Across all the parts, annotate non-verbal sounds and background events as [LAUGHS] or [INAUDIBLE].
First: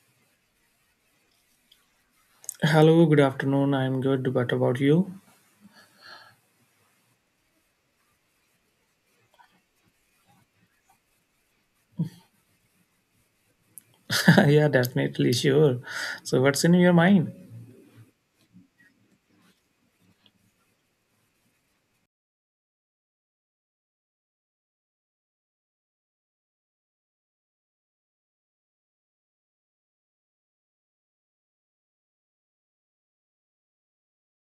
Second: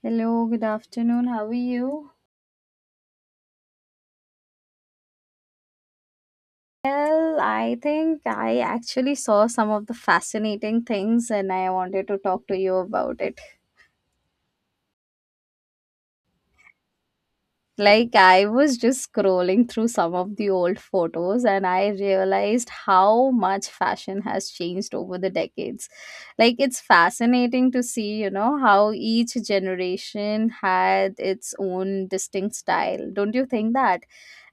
Hello, good afternoon. How are you? Hello, good afternoon. I'm good. What about you? Well, I think I actually saw some of the fascinating things and I wanted to talk to you about it. [LAUGHS] Yeah, definitely, sure. So, what's in your mind? Like, I was just scrolling through some of the old photos and I realized how much fashion has changed over the decades. Like, it's fascinating to see, you know, how each generation had its own distinct style. Don't you think that?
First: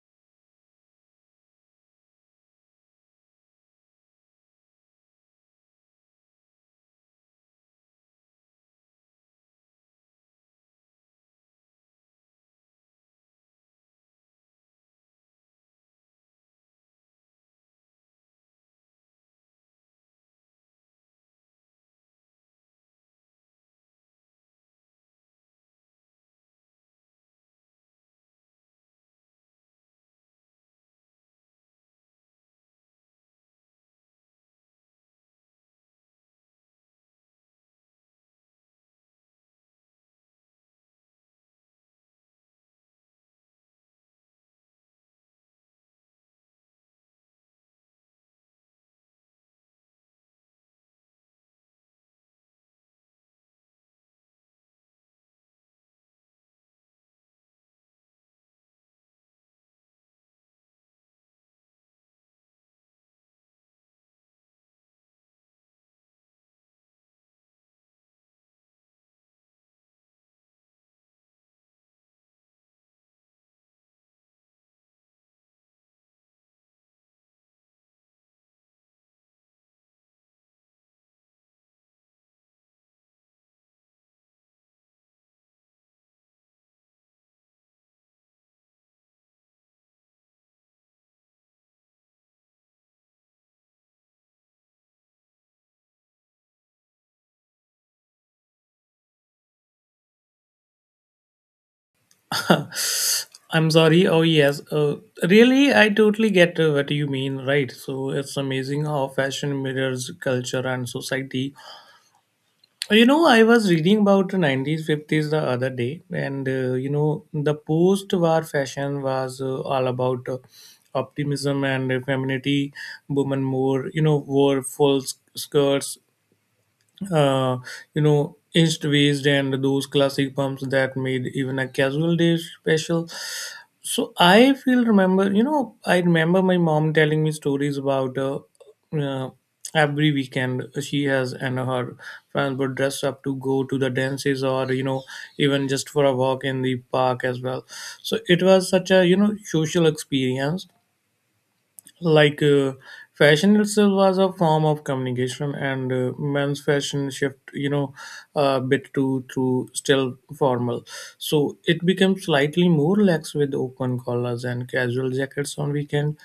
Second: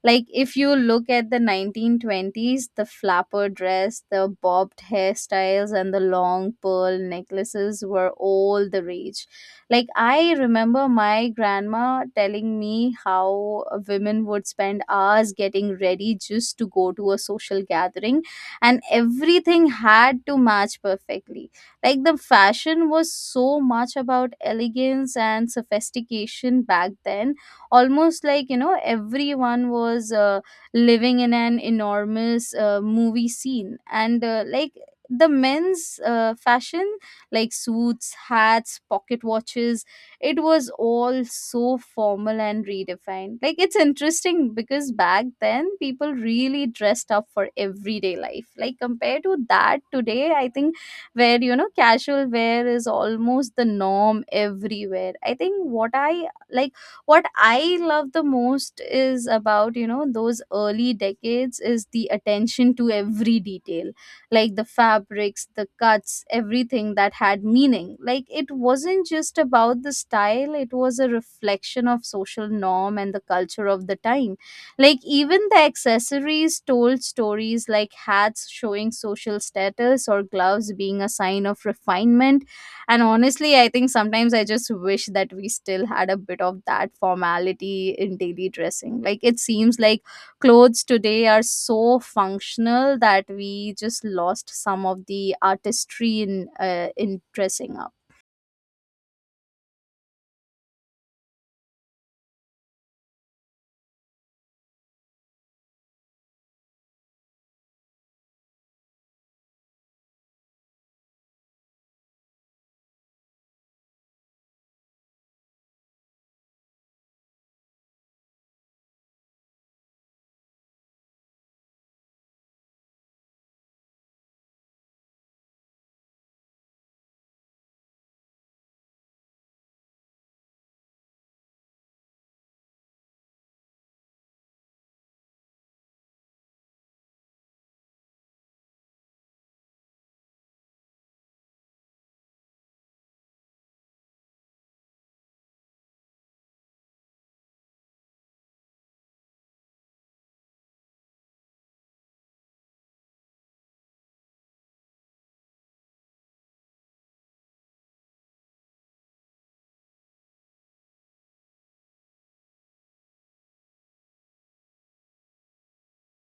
Like, if you look at the 1920s, the flapper dress, the bobbed hairstyles, and the long pearl necklaces were all the rage like, I remember my grandma telling me how women would spend hours getting ready just to go to a social gathering, and everything had to match perfectly. Like, the fashion was so much about elegance and sophistication back then, almost like, you know, everyone was. Living in an enormous movie scene and like the men's fashion like suits, hats, pocket watches. It was all so formal and redefined. Like it's interesting because back then people really dressed up for everyday life. Like compared to that today, I think where you know casual wear is almost the norm everywhere. I think what I love the most is about you know those early decades is the attention to every detail like the fabrics, the cuts, everything that had meaning. Like it wasn't just about the style, it was a reflection of social norm and the culture of the time. Like even the accessories told stories like hats showing social status or gloves being a sign of refinement. And honestly, I think sometimes I just wish that we still had a bit of that formality in daily dressing. Like it seems like clothes today are so functional that we just lost some of the artistry in dressing up. [LAUGHS] I'm sorry. Oh, yes. Really, I totally get what you mean, right? So, it's amazing how fashion mirrors culture and society. You know, I was reading about the 90s, 50s the other day, and you know, the post war fashion was all about. Optimism and femininity. Women more you know wore full skirts, uh, you know, inched waist and those classic pumps that made even a casual day special. So I feel remember, you know, I remember my mom telling me stories about uh, every weekend she has, and her friends were dressed up to go to the dances or, you know, even just for a walk in the park as well. So it was such a, you know, social experience, like uh, fashion itself was a form of communication. And men's fashion shift, you know, a bit to through still formal, so it becomes slightly more lax with open collars and casual jackets on weekend.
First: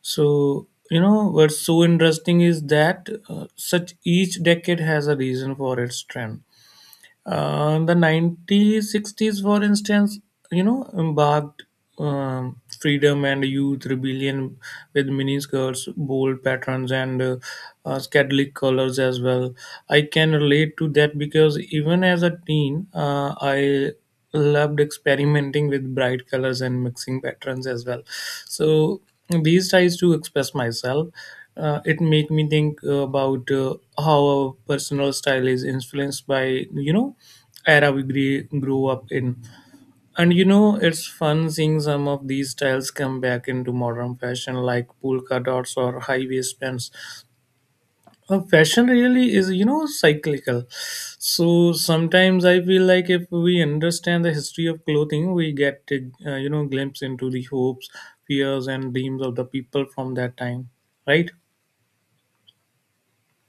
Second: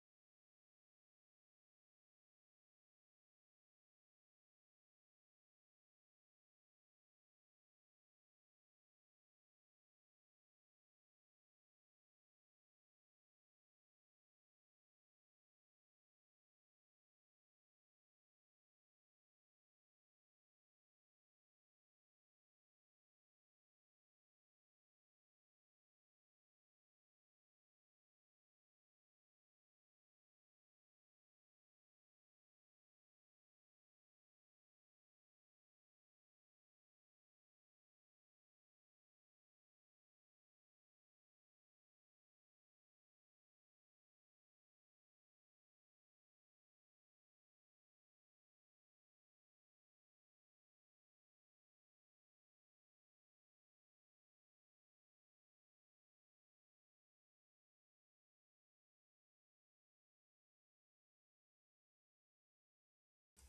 So, you know, what's so interesting is that such each decade has a reason for its trend. The 1960s, for instance, you know, embarked freedom and youth rebellion with miniskirts, bold patterns, and psychedelic colors as well. I can relate to that because even as a teen, I loved experimenting with bright colors and mixing patterns as well. So these tries to express myself. It make me think about how our personal style is influenced by, you know, era we grew up in. And, you know, it's fun seeing some of these styles come back into modern fashion like polka dots or high waist pants. Fashion really is, you know, cyclical. So sometimes I feel like if we understand the history of clothing, we get, you know, glimpse into the hopes, fears, and dreams of the people from that time, right?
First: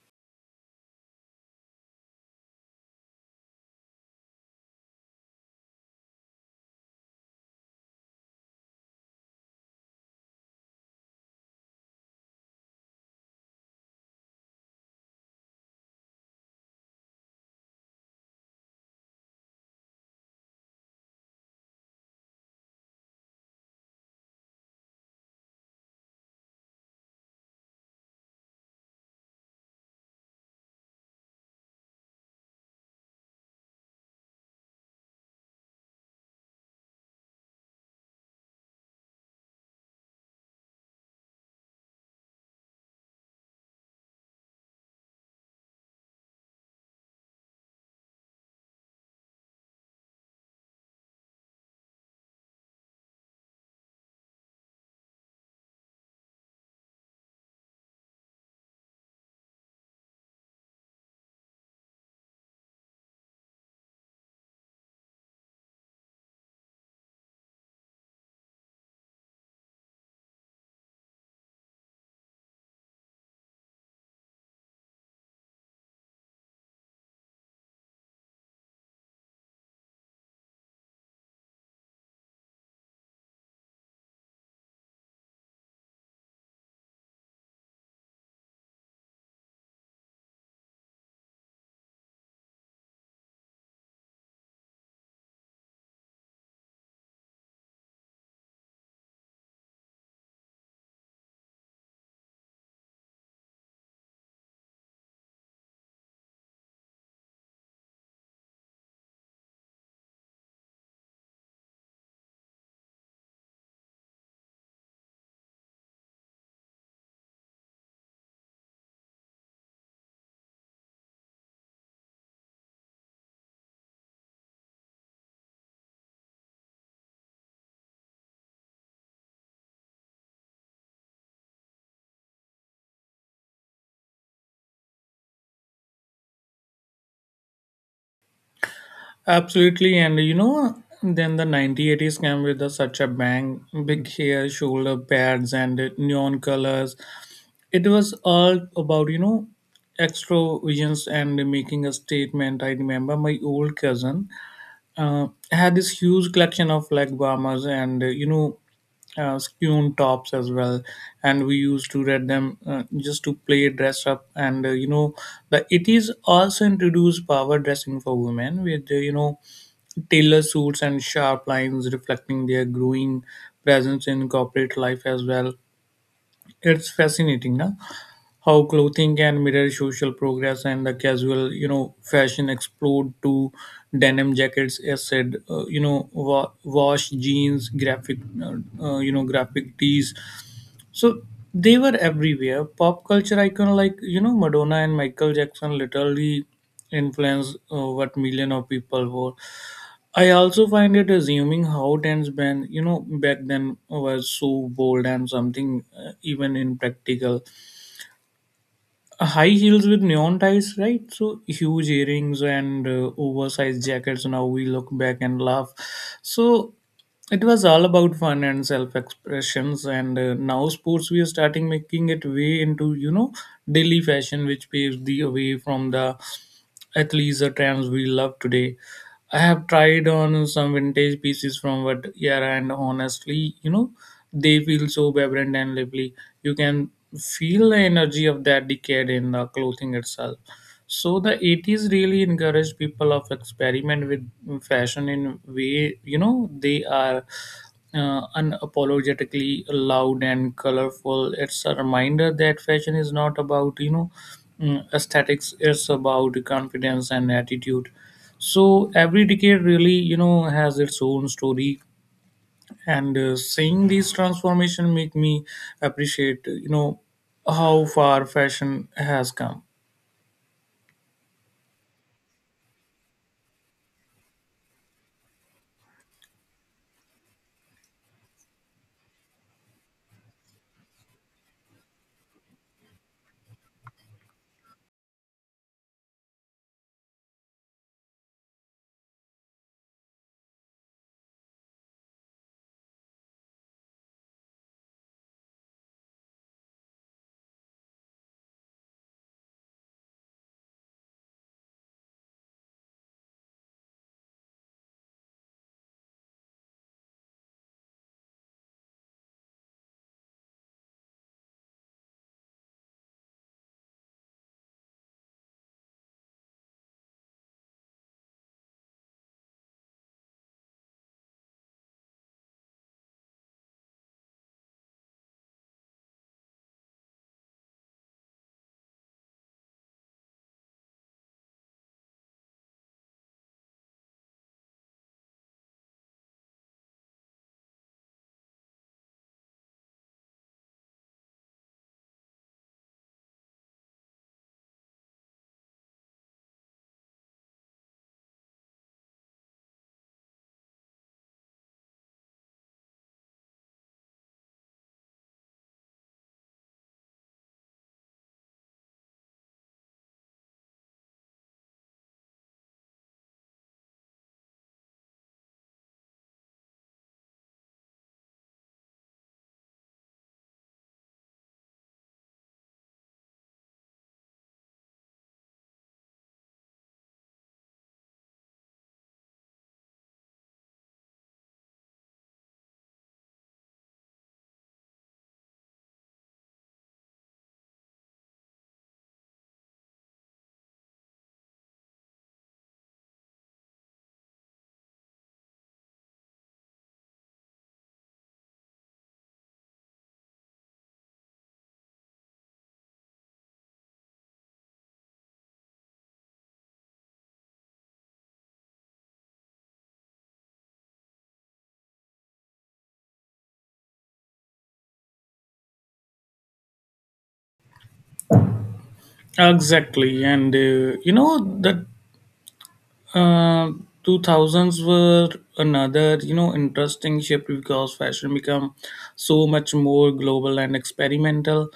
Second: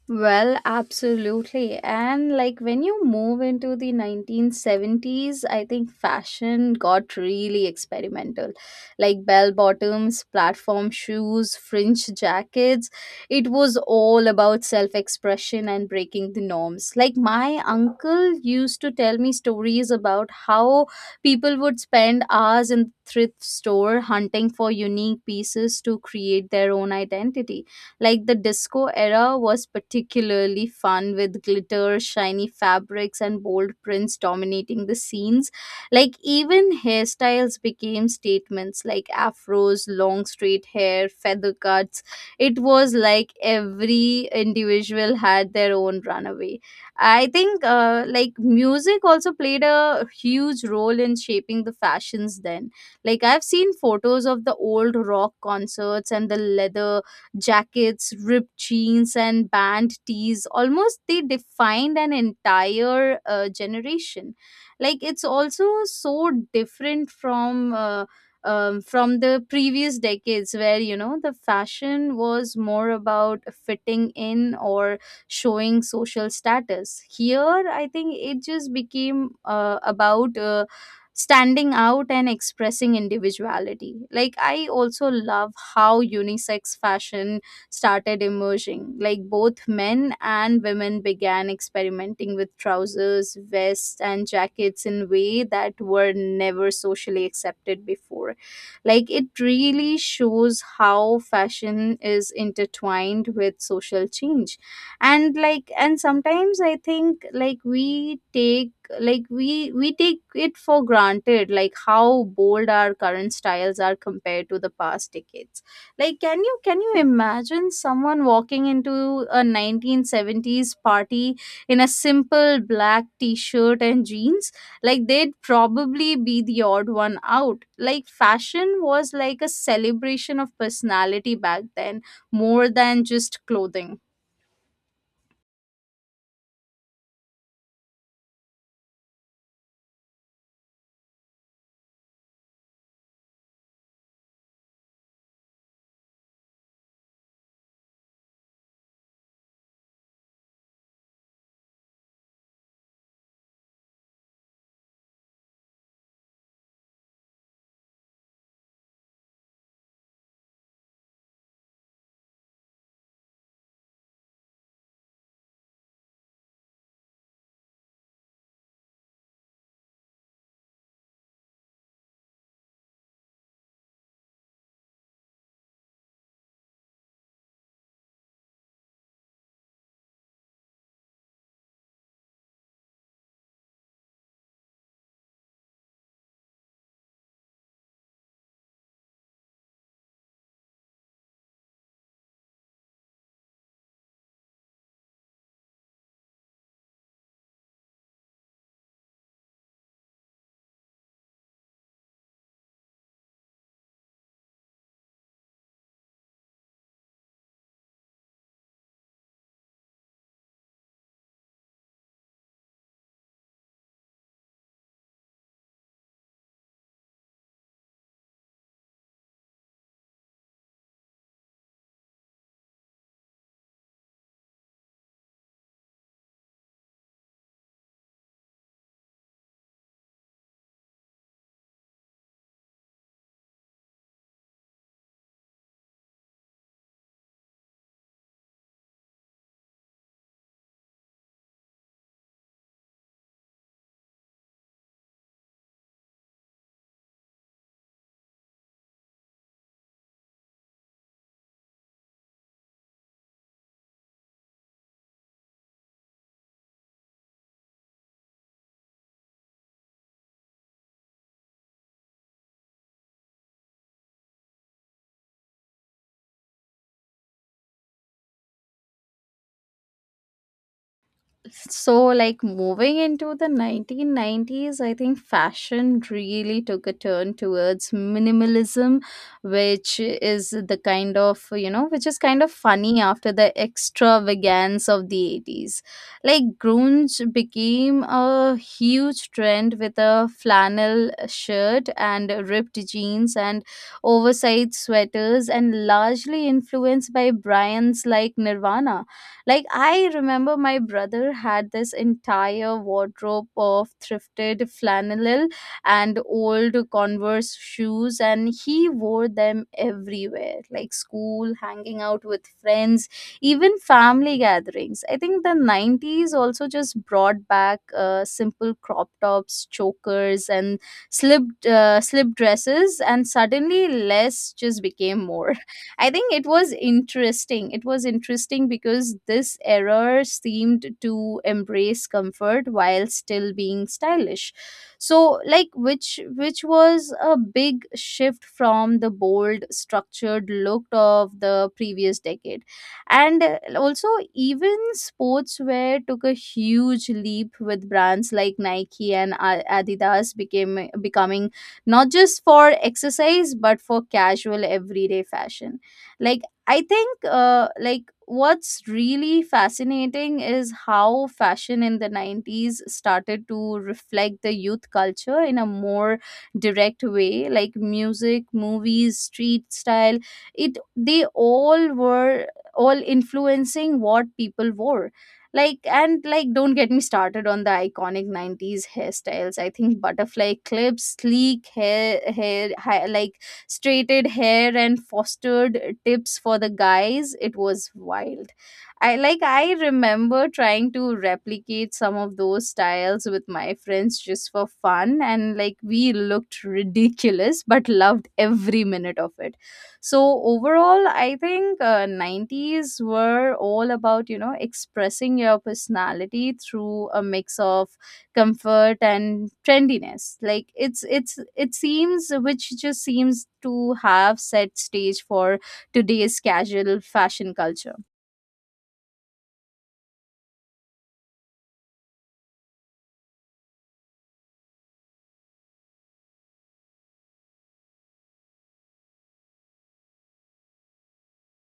Well, absolutely. And like when you move into the 1970s, I think fashion got really experimental. Like bell bottoms, platform shoes, fringe jackets. It was all about self expression and breaking the norms. Like my uncle used to tell me stories about how people would spend hours in thrift store hunting for unique pieces to create their own identity like the disco era was particularly fun with glitter, shiny fabrics, and bold prints dominating the scenes. Like even hairstyles became statements like afros, long straight hair, feather cuts. It was like every individual had their own runaway. I think like music also played a huge role in shaping the fashions then. Like I've seen photos of the old rock concerts and the leather jackets, ripped jeans, and band tees. Almost they defined an entire generation. Like it's also so different from the previous decades where you know the fashion was more about fitting in or showing social status here. I think it just became about standing out and expressing individuality. Like, I also love how unisex fashion started emerging. Like, both men and women began experimenting with trousers, vests, and jackets in way that were never socially accepted before. Like, it really shows how fashion is intertwined with social change. And, like, and sometimes I think, like, we take it for granted like how bold our current styles are compared to the past decades like can you imagine someone walking into a 1970s party in a simple black t-shirt and jeans like they'd probably be the odd one out like fashion was like a celebration of personality back then more than just clothing. Absolutely, and you know, then the 1980s came with the, such a bang, big hair, shoulder pads, and neon colors. It was all about, you know, extroversions and making a statement. I remember my old cousin. I had this huge collection of like bombers and, you know, skewn tops as well, and we used to read them just to play dress up. And, you know, the it is also introduced power dressing for women with, you know, tailor suits and sharp lines reflecting their growing presence in corporate life as well. It's fascinating, na? How clothing can mirror social progress. And the casual, you know, fashion explode to denim jackets as said, you know, wash jeans, graphic, you know, graphic tees. So they were everywhere. Pop culture icon like, you know, Madonna and Michael Jackson literally influenced what million of people wore. I also find it assuming how dance band, you know, back then was so bold and something, even impractical. High heels with neon ties, right? So huge earrings and, oversized jackets. Now we look back and laugh. So it was all about fun and self-expressions. And now sports we are starting making it way into, you know, daily fashion, which paves the way from the athleisure trends we love today. I have tried on some vintage pieces from what era, and honestly, you know, they feel so vibrant and lively. You can feel the energy of that decade in the clothing itself. So the 80s really encouraged people of experiment with fashion in way, you know, they are unapologetically loud and colorful. It's a reminder that fashion is not about, you know, aesthetics. It's about confidence and attitude. So every decade really, you know, has its own story. And seeing these transformation make me appreciate, you know, how far fashion has come. So, like moving into the 1990s, I think fashion really took a turn towards minimalism, which is the kind of, you know, which is kind of funny after the extravagance of the 80s. Like, grunge became a huge trend with a flannel shirt and ripped jeans and oversized sweaters, and largely influenced by brands like Nirvana like, I remember my brother had this entire wardrobe of thrifted flannel and old Converse shoes, and he wore them everywhere, like school, hanging out with friends, even family gatherings. I think the 90s also just brought back simple crop tops, chokers, and slip, slip dresses, and suddenly less just became more. I think it was interesting. It was interesting because this error seemed to embrace comfort while still being stylish. So like which was a big shift from the bold structured look of the previous decade. And also even sportswear took a huge leap with brands like Nike and Adidas became becoming not just for exercise but for casual everyday fashion like I think like what's really fascinating is how fashion in the 90s started to reflect the youth culture in a more direct way like music, movies, street style, it they all were all influencing what people wore like. And like don't get me started on the iconic 90s hairstyles. I think butterfly clips, sleek like straighted hair and fostered tips for the guys. It was wild. I remember trying to replicate some of those styles with my friends just for fun and like we looked ridiculous but loved every minute of it. So overall I think 90s were all about you know expressing your personality through a mix of comfort and trendiness like it's it seems which just seems to have set stage for today's casual fashion culture. Exactly. And, you know, that uh, 2000s were another, you know, interesting shift because fashion become so much more global and experimental.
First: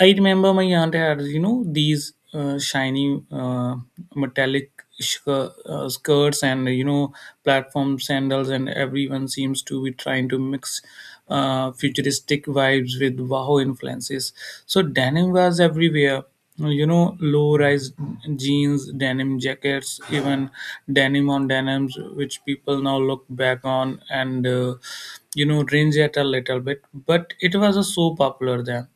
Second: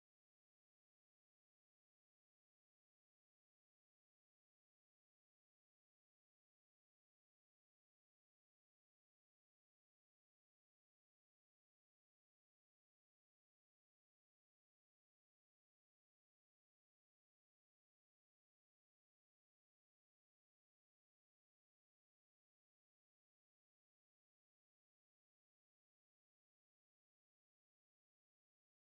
I remember my aunt had, you know, these shiny, metallic sh- uh, skirts, and, you know, platform sandals, and everyone seems to be trying to mix futuristic vibes with wow influences. So denim was everywhere. You know, low rise jeans, denim jackets, even denim on denims, which people now look back on and, you know, range at a little bit. But it was so popular then.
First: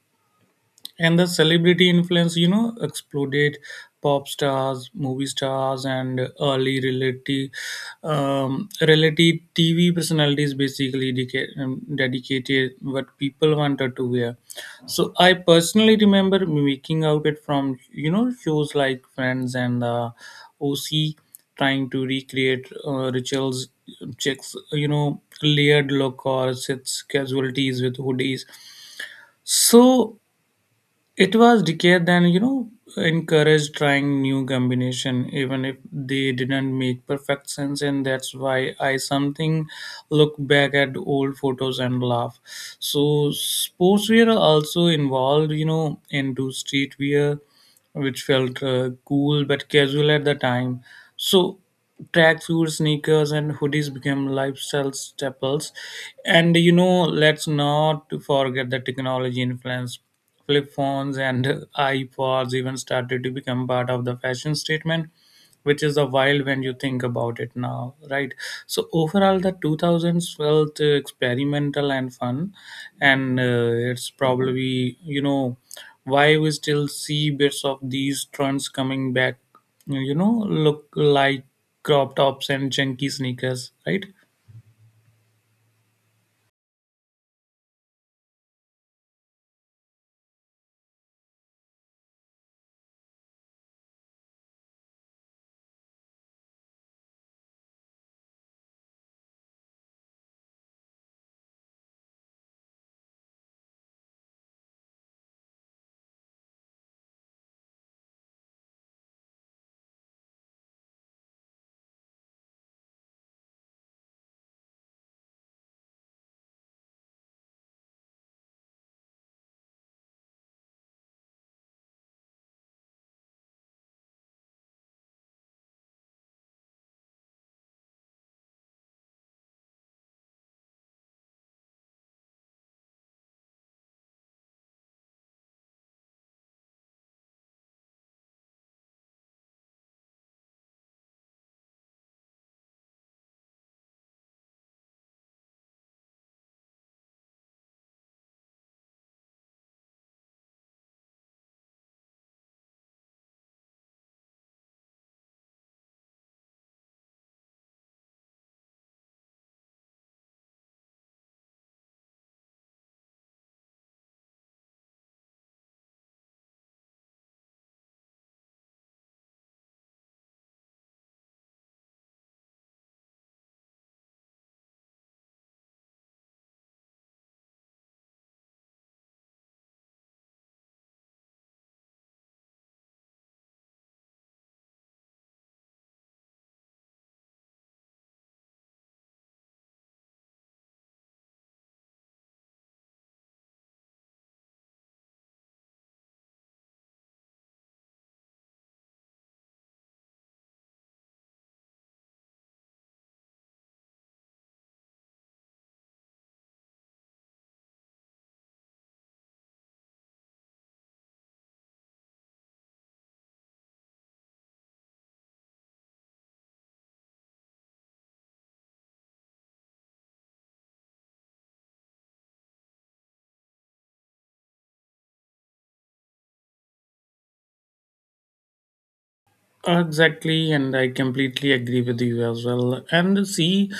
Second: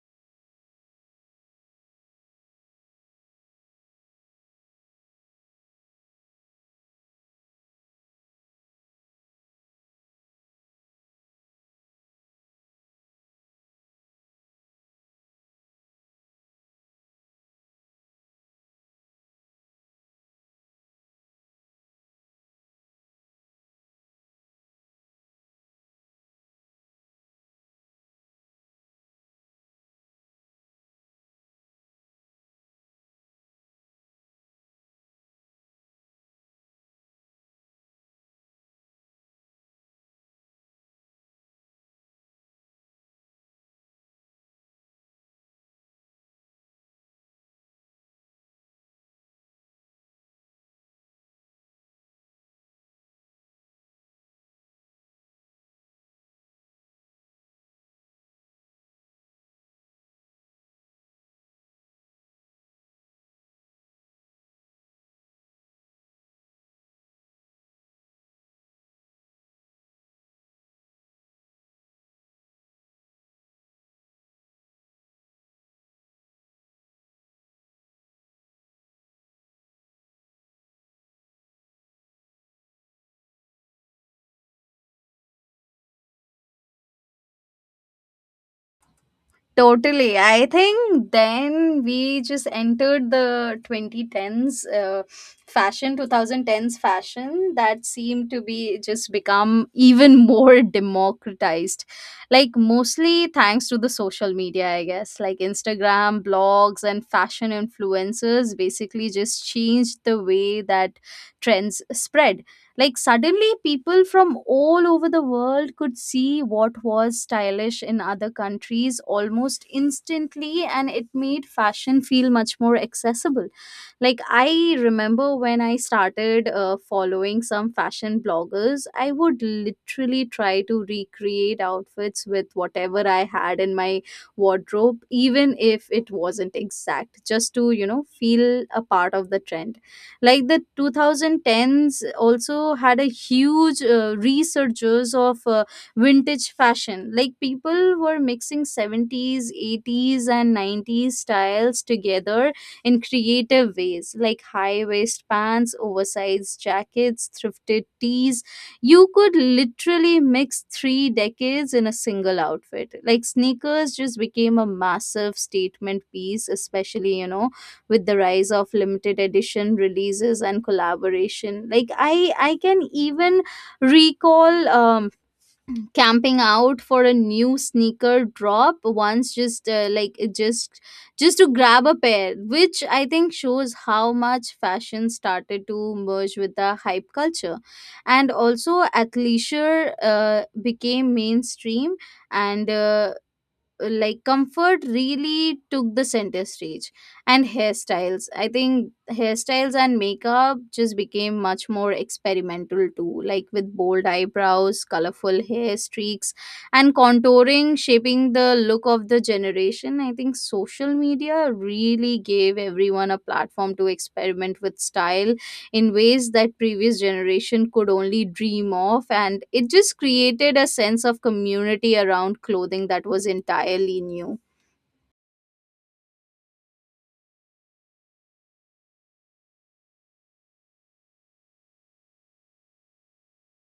And the celebrity influence, you know, exploded. Pop stars, movie stars, and early reality reality tv personalities basically dedicated what people wanted to wear. So I personally remember mimicking outfit from, you know, shows like Friends and, OC, trying to recreate rituals, checks, you know, layered look or sits casualties with hoodies. So it was decade then, you know, encouraged trying new combination, even if they didn't make perfect sense, and that's why I something look back at old photos and laugh. So sportswear also involved, you know, into streetwear, which felt cool but casual at the time. So tracksuit, sneakers, and hoodies became lifestyle staples. And, you know, let's not forget the technology influence. Flip phones and iPods even started to become part of the fashion statement, which is the wild when you think about it now, right? So overall, the 2000s felt experimental and fun, and, it's probably, you know, why we still see bits of these trends coming back. You know, look like crop tops and chunky sneakers, right? Totally. I think then we just entered the 2010s fashion that seemed to be just become even more [LAUGHS] democratized. Like, mostly thanks to the social media, I guess. Like, Instagram, blogs, and fashion influencers basically just changed the way that trends spread like suddenly people from all over the world could see what was stylish in other countries almost instantly and it made fashion feel much more accessible. Like I remember when I started following some fashion bloggers, I would literally try to recreate outfits with whatever I had in my wardrobe even if it wasn't exact just to, you know, feel a part of the trend like the 2010s also had a huge resurgence of vintage fashion like people were mixing 70s, 80s and 90s styles together in creative ways like high waist pants, oversized jackets, thrifted tees. You could literally mix three decades in a single outfit like sneakers just became a massive statement piece especially you know with the rise of limited edition releases and collaboration like I can even recall camping out for a new sneaker drop once just like it just to grab a pair which I think shows how much fashion started to merge with the hype culture. And also athleisure became mainstream and like comfort really took the center stage. And hairstyles, I think hairstyles and makeup just became much more experimental too like with bold eyebrows, colorful hair streaks and contouring shaping the look of the generation. I think social media really gave everyone a platform to experiment with style in ways that previous generation could only dream of and it just created a sense of community around clothing that was entirely new. Exactly, and I completely agree with you as well. And see,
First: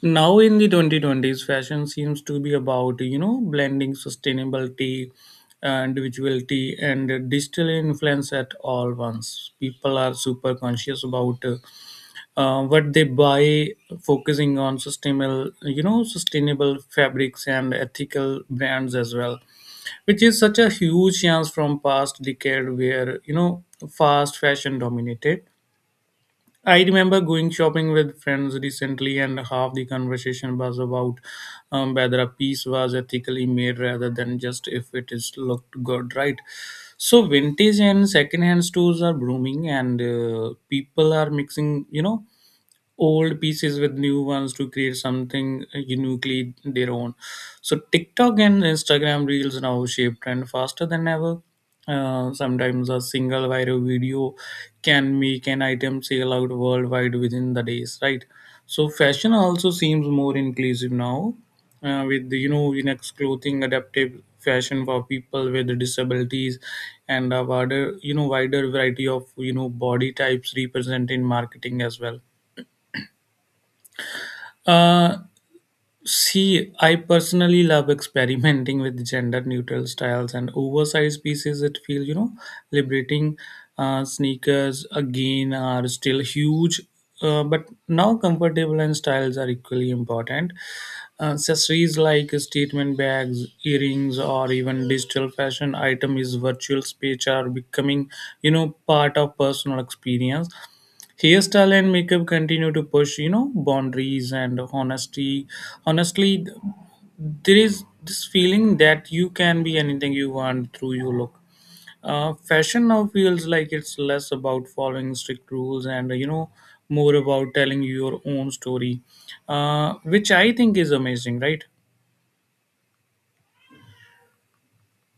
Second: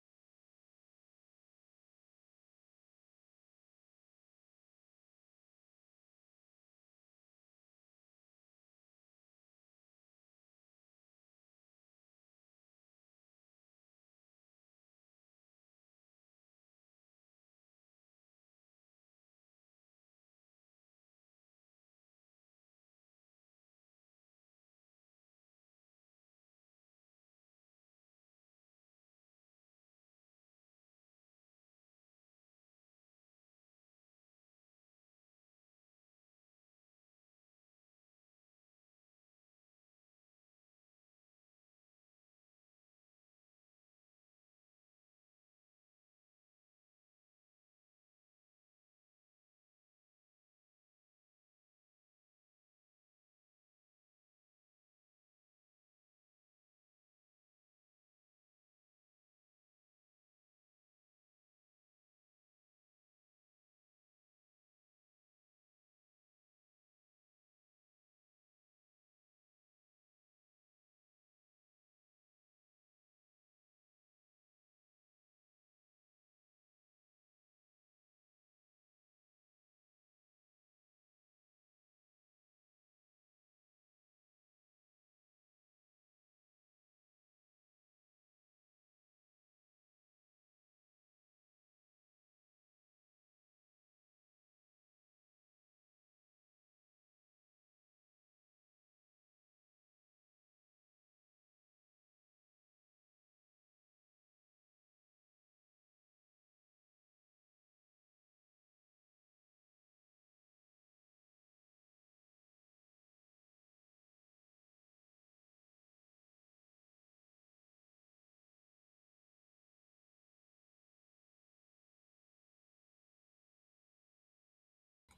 now in the 2020s, fashion seems to be about, you know, blending sustainability, individuality, and digital influence at all once. People are super conscious about what they buy, focusing on sustainable, you know, sustainable fabrics and ethical brands as well, which is such a huge chance from past decade where, you know, fast fashion dominated. I remember going shopping with friends recently, and half the conversation was about whether a piece was ethically made rather than just if it is looked good, right? So vintage and secondhand stores are blooming, and people are mixing, you know, old pieces with new ones to create something uniquely their own. So TikTok and Instagram reels now shape trend faster than ever. Sometimes a single viral video can make an item sell out worldwide within the days, right? So fashion also seems more inclusive now, with the, you know, unisex clothing, adaptive fashion for people with disabilities, and a wider, you know, wider variety of, you know, body types represented in marketing as well. uh, See, I personally love experimenting with gender neutral styles and oversized pieces. It feels, you know, liberating. Sneakers again are still huge, but now comfortable and styles are equally important. Accessories like statement bags, earrings, or even digital fashion item is virtual speech are becoming, you know, part of personal experience. Hairstyle and makeup continue to push, you know, boundaries. And honesty honestly, there is this feeling that you can be anything you want through your look. Fashion now feels like it's less about following strict rules and, you know, more about telling your own story, which I think is amazing, right?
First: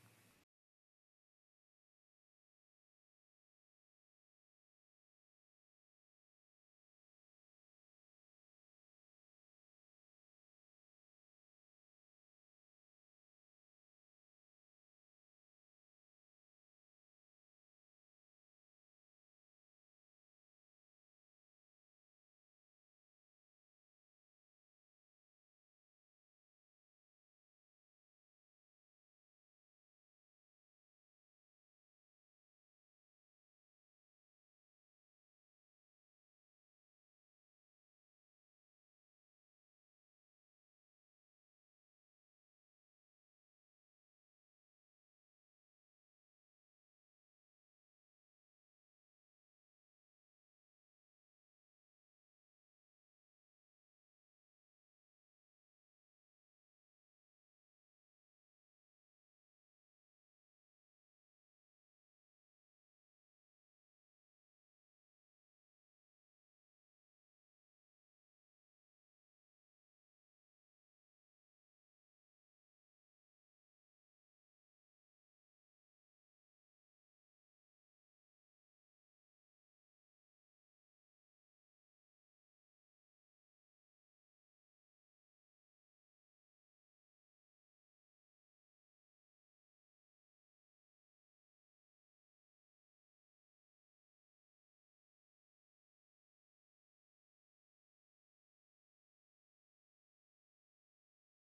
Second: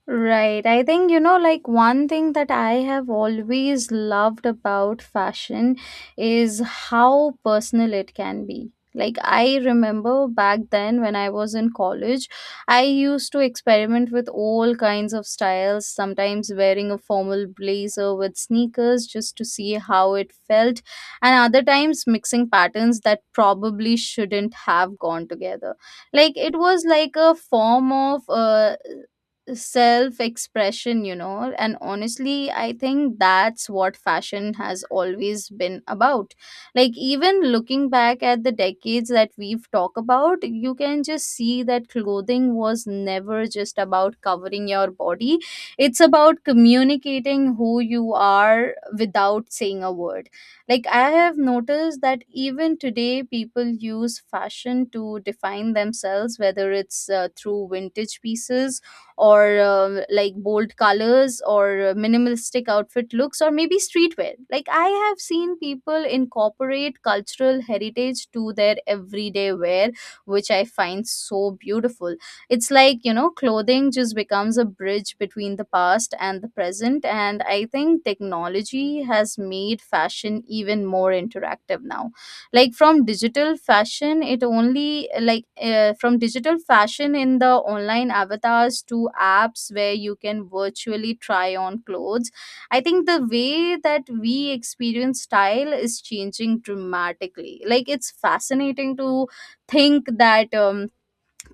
Right. I think, you know, like one thing that I have always loved about fashion is how personal it can be. Like, I remember back then when I was in college, I used to experiment with all kinds of styles, sometimes wearing a formal blazer with sneakers just to see how it felt, and other times mixing patterns that probably shouldn't have gone together. Like, it was like a form of self expression, you know. And honestly, I think that's what fashion has always been about. Like, even looking back at the decades that we've talked about, you can just see that clothing was never just about covering your body, it's about communicating who you are without saying a word. Like, I have noticed that even today, people use fashion to define themselves, whether it's through vintage pieces or like bold colors or minimalistic outfit looks or maybe streetwear like I have seen people incorporate cultural heritage to their everyday wear which I find so beautiful. It's like you know clothing just becomes a bridge between the past and the present. And I think technology has made fashion even more interactive now like from digital fashion in the online avatars to apps where you can virtually try on clothes. I think the way that we experience style is changing dramatically like it's fascinating to think that um,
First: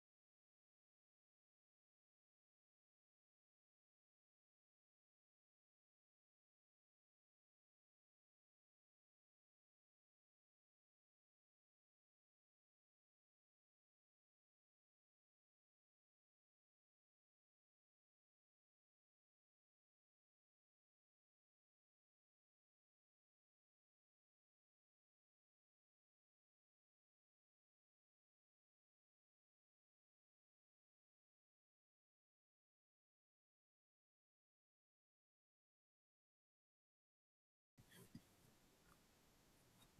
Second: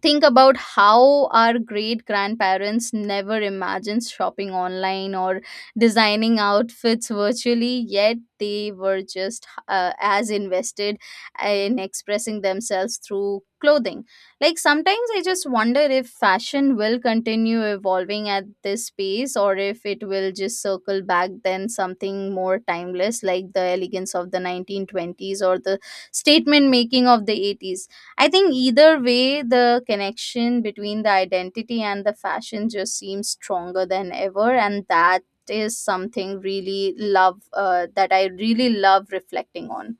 think about how our great grandparents never imagined shopping online or designing outfits virtually, yet they were just as invested in expressing themselves through clothing. Like sometimes I just wonder if fashion will continue evolving at this pace or if it will just circle back then something more timeless like the elegance of the 1920s or the statement making of the 80s. I think either way, the connection between the identity and the fashion just seems stronger than ever, and that is something really love, that I really love reflecting on.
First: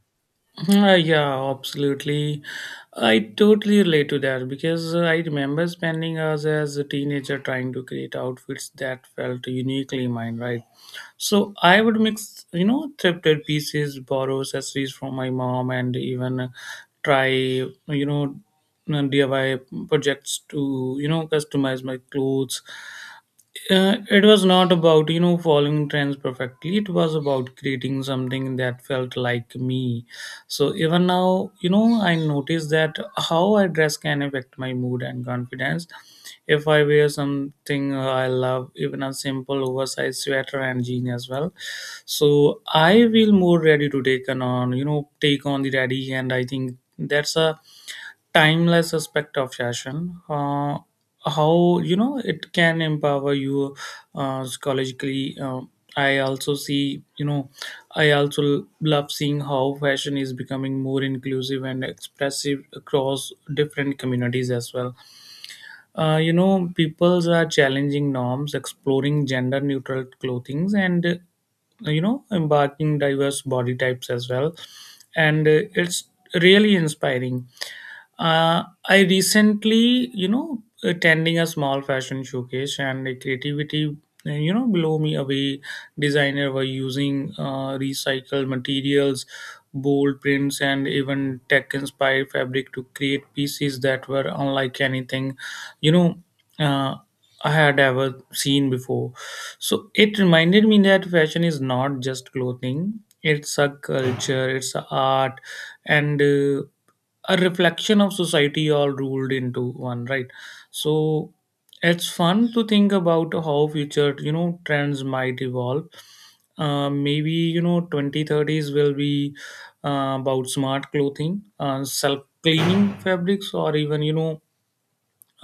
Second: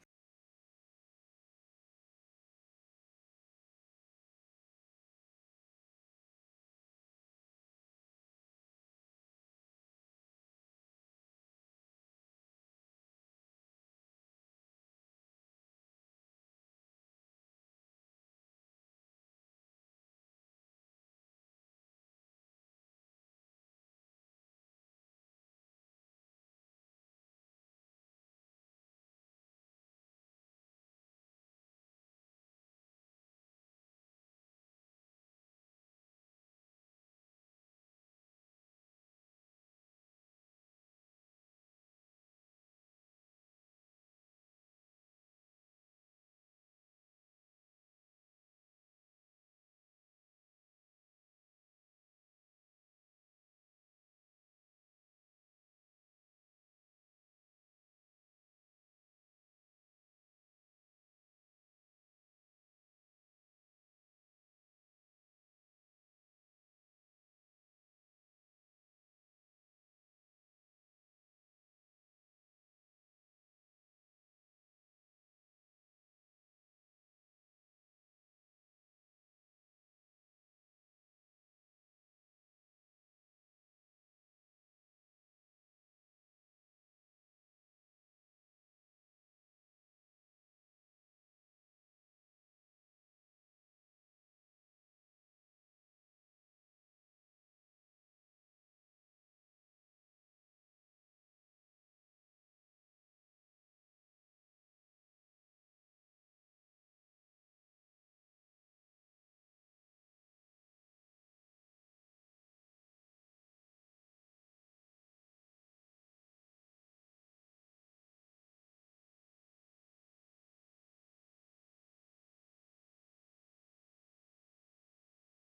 Yeah, absolutely. I totally relate to that because I remember spending hours as a teenager trying to create outfits that felt uniquely mine, right? So I would mix, you know, thrifted pieces, borrow accessories from my mom, and even, try, you know, DIY projects to, you know, customize my clothes. It was not about, you know, following trends perfectly. It was about creating something that felt like me. So even now, you know, I notice that how I dress can affect my mood and confidence. If I wear something, I love even a simple oversized sweater and jean as well. So I feel more ready to take on, you know, take on the daddy. And I think that's a timeless aspect of fashion, how, you know, it can empower you, psychologically. I also see, you know, I also love seeing how fashion is becoming more inclusive and expressive across different communities as well. You know, peoples are challenging norms, exploring gender neutral clothings, and, you know, embarking diverse body types as well. And it's really inspiring. I recently, you know, attending a small fashion showcase, and the creativity, you know, blow me away. Designer were using recycled materials, bold prints, and even tech-inspired fabric to create pieces that were unlike anything, you know uh, I had ever seen before. So it reminded me that fashion is not just clothing; it's a culture, it's a art, and a reflection of society all rolled into one. Right. So it's fun to think about how future, you know, trends might evolve. Maybe, you know, 2030s will be about smart clothing, self cleaning fabrics, or even, you know,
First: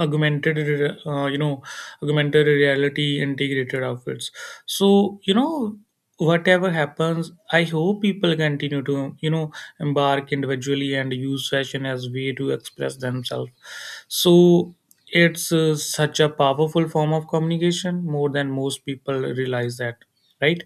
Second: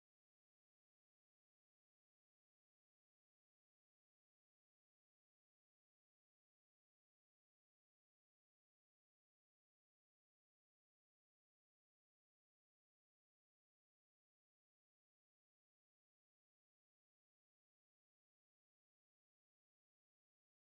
you know, augmented reality integrated outfits. So, you know, whatever happens, I hope people continue to, you know, embark individually and use fashion as way to express themselves. So it's such a powerful form of communication, more than most people realize that, right?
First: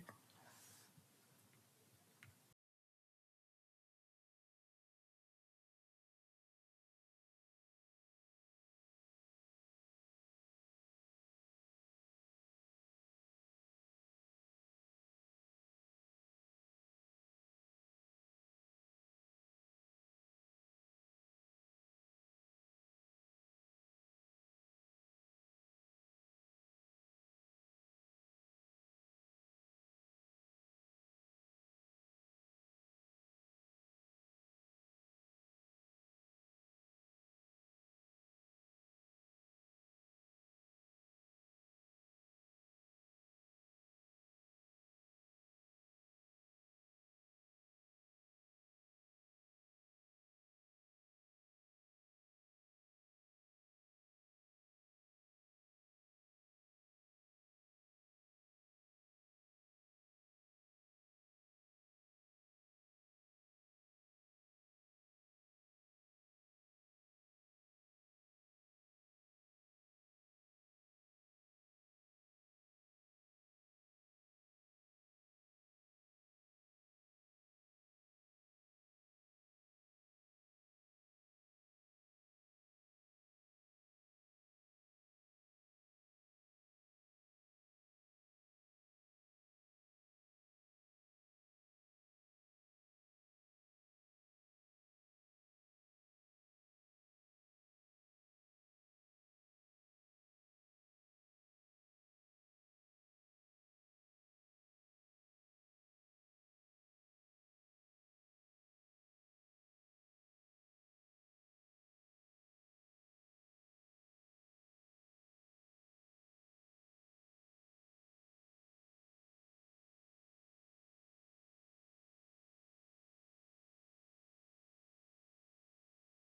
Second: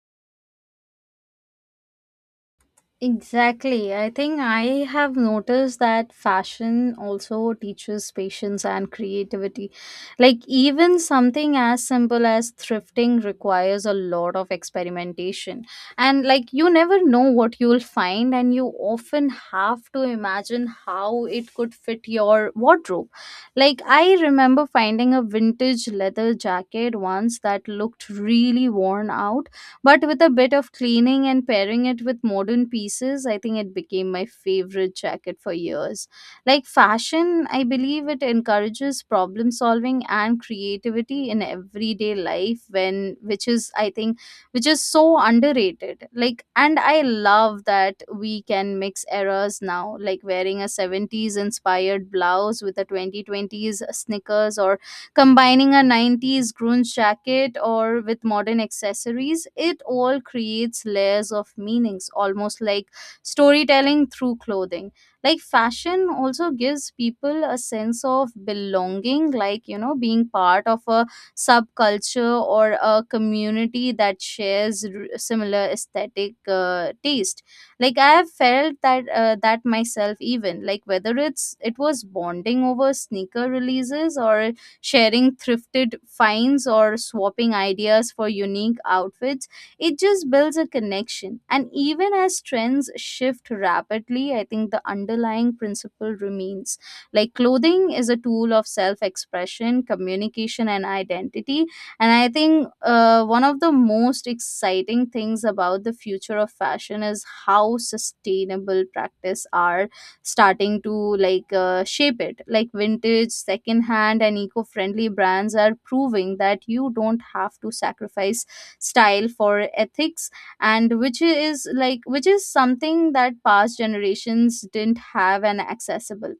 Exactly. I think I have noticed that fashion also teaches patience and creativity. Like, even something as simple as thrifting requires a lot of experimentation. And, like, you never know what you'll find, and you often have to imagine how it could fit your wardrobe. Like, I remember finding a vintage leather jacket once that looked really worn out, but with a bit of cleaning and pairing it with modern pieces, I think it became my favorite jacket for years. Like fashion, I believe it encourages problem solving and creativity in everyday life when which is I think which is so underrated. Like, and I love that we can mix eras now, like wearing a 70s inspired blouse with a 2020s sneakers or combining a 90s grunge jacket or with modern accessories. It all creates layers of meanings, almost like storytelling through clothing. Like fashion also gives people a sense of belonging, like, you know, being part of a subculture or a community that shares similar aesthetic taste. Like I have felt that, that myself even, like whether it was bonding over sneaker releases or sharing thrifted finds or swapping ideas for unique outfits. It just builds a connection. And even as trends shift rapidly, I think the underlying principle remains. Like clothing is a tool of self expression, communication, and identity. And I think one of the most exciting things about the future of fashion is how sustainable practice are starting to like shape it, like vintage secondhand and eco-friendly brands are proving that you don't have to sacrifice style for ethics, and which is like which is something that past generations didn't have and accessible.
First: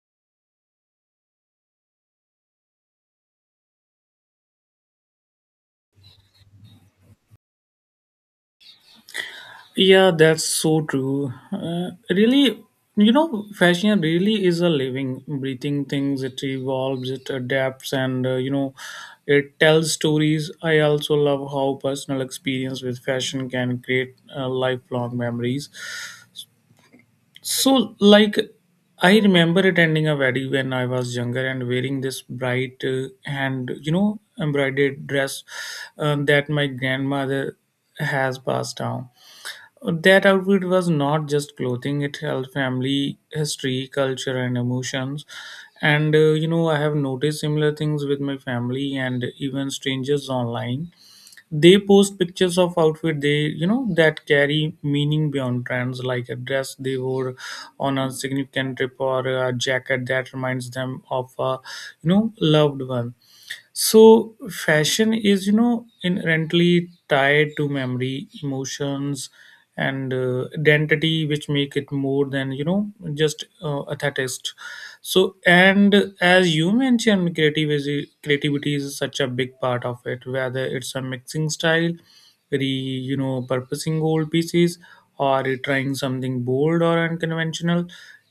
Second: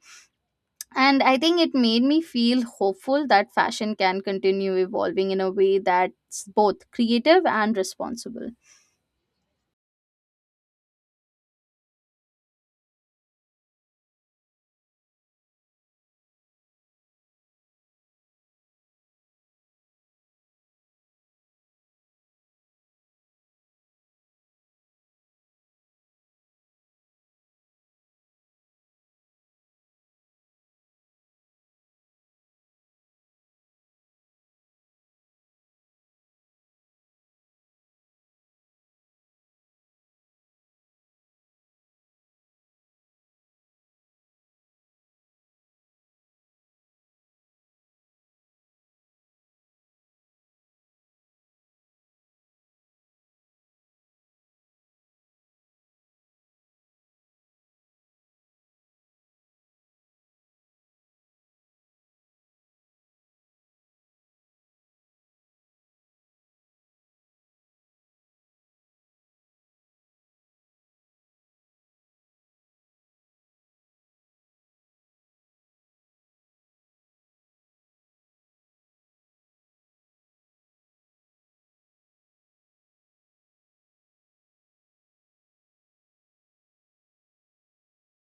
And I think it made me feel hopeful that fashion can continue evolving in a way that's both creative and responsible. Yeah, that's so true. Really, you know, fashion really is a living, breathing things. It evolves, it adapts, and, you know, it tells stories. I also love how personal experience with fashion can create lifelong memories. So, like, I remember attending a wedding when I was younger and wearing this bright, and you know, embroidered dress that my grandmother has passed down. That outfit was not just clothing, it held family, history, culture, and emotions. And, you know, I have noticed similar things with my family and even strangers online. They post pictures of outfit they, you know, that carry meaning beyond trends, like a dress they wore on a significant trip or a jacket that reminds them of a, you know, loved one. So fashion is, you know, inherently tied to memory, emotions, and, identity, which make it more than, you know, just aesthetics. So, and as you mentioned, creative is creativity is such a big part of it. Whether it's a mixing style, re you know, purposing old pieces, or trying something bold or unconventional,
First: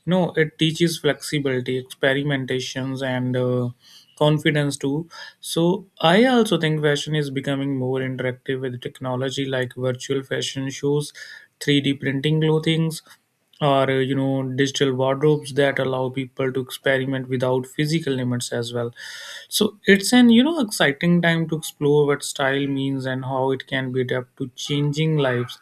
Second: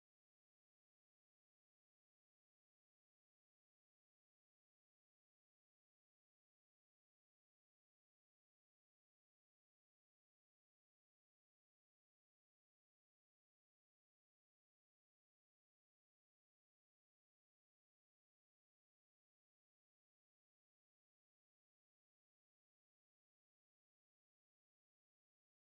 you know, it teaches flexibility, experimentations, and, confidence too. So I also think fashion is becoming more interactive with technology like virtual fashion shows, 3D printing clothings, or, you know, digital wardrobes that allow people to experiment without physical limits as well. So it's an, you know, exciting time to explore what style means and how it can be adapted to changing lives,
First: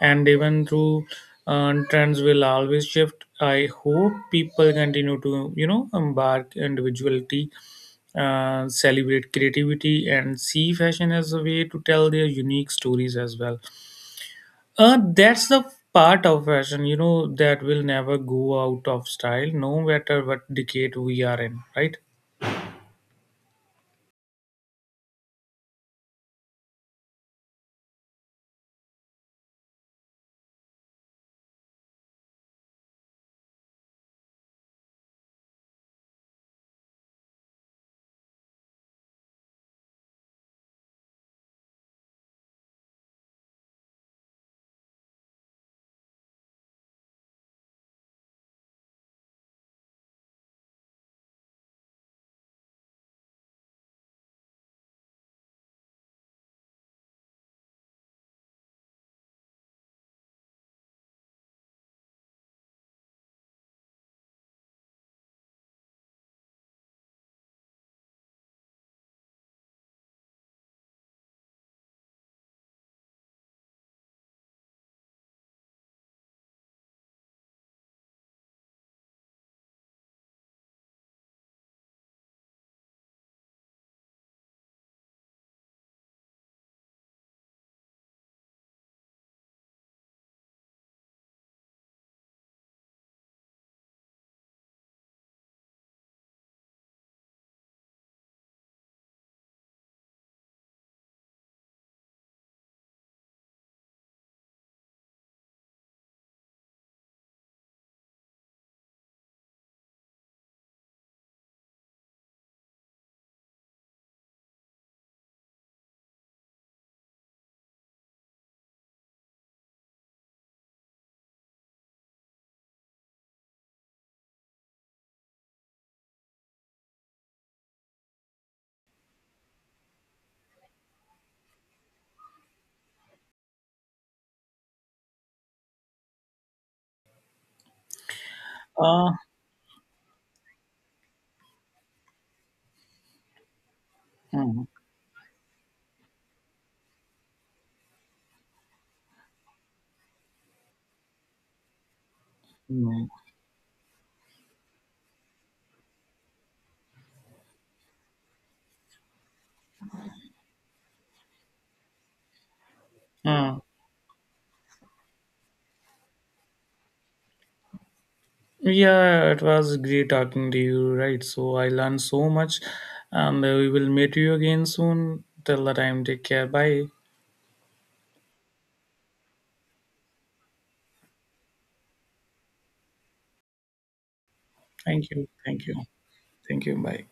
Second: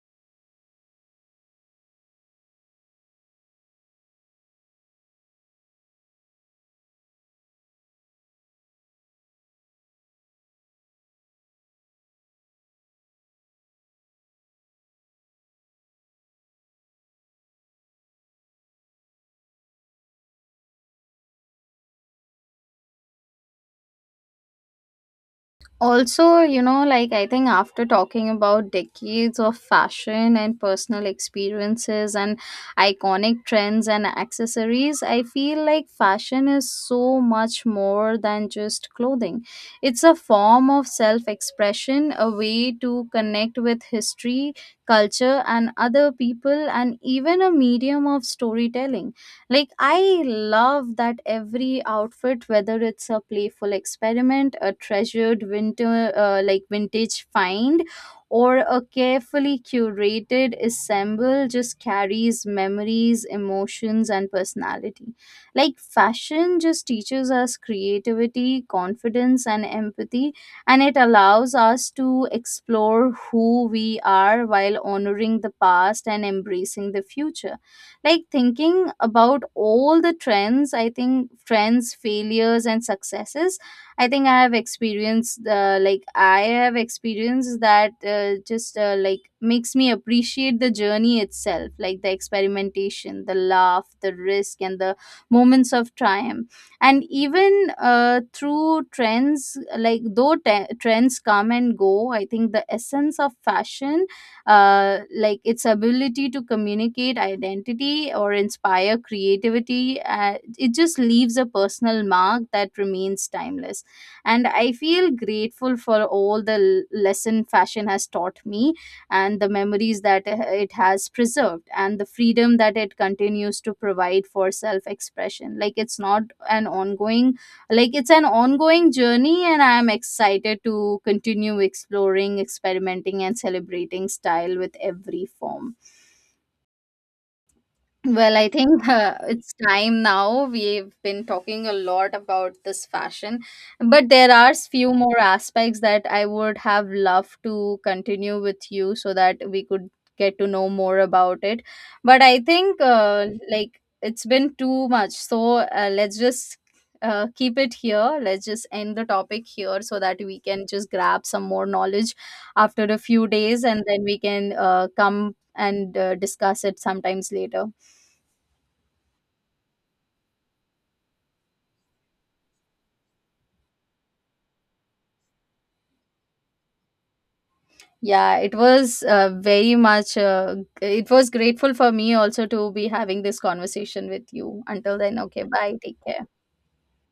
and even through, trends will always shift. I hope people continue to, you know, embark individuality, celebrate creativity, and see fashion as a way to tell their unique stories as well. That's the part of fashion, you know, that will never go out of style, no matter what decade we are in, right? Also, you know, like I think after talking about decades of fashion and personal experiences and iconic trends and accessories, I feel like fashion is so much more than just clothing. It's a form of self expression, a way to connect with history, culture, and other people, and even a medium of storytelling. Like, I love that every outfit, whether it's a playful experiment, a treasured winter, like vintage find, or a carefully curated assemble, just carries memories, emotions, and personality. Like, fashion just teaches us creativity, confidence, and empathy, and it allows us to explore who we are while honoring the past and embracing the future. Like thinking about all the trends, I think trends failures and successes I think I have experienced, like I have experienced that, just like makes me appreciate the journey itself, like the experimentation, the laugh, the risk, and the moments of triumph. And even through trends, like trends come and go, I think the essence of fashion, like its ability to communicate identity or inspire creativity, it just leaves a personal mark that remains timeless. And I feel grateful for all the lesson fashion has taught me, and the memories that, it has preserved, and the freedom that it continues to provide for self expression. Like it's not an ongoing like it's an ongoing journey, and I'm excited to continue exploring, experimenting, and celebrating style with every form. Well, I think [LAUGHS] Uh, it's time now. We've been talking a lot about this fashion, but there are mm. Few more aspects that I would have loved to continue with you so that we could get to know more about it. But I think Mm. Like it's been too much. So let's just keep it here. Let's just end the topic here so that we can just grab some more knowledge after a few Mm. days, and then we can come and discuss it sometimes later. Yeah, it was great talking to you, right? So I learned so much, and, we will meet you again soon. Till the time, take care. Bye. Yeah, it was very much, it was grateful for me also to be having this conversation with you. Until Thank then, you. okay, Thank you. bye, take care. Thank you. Bye.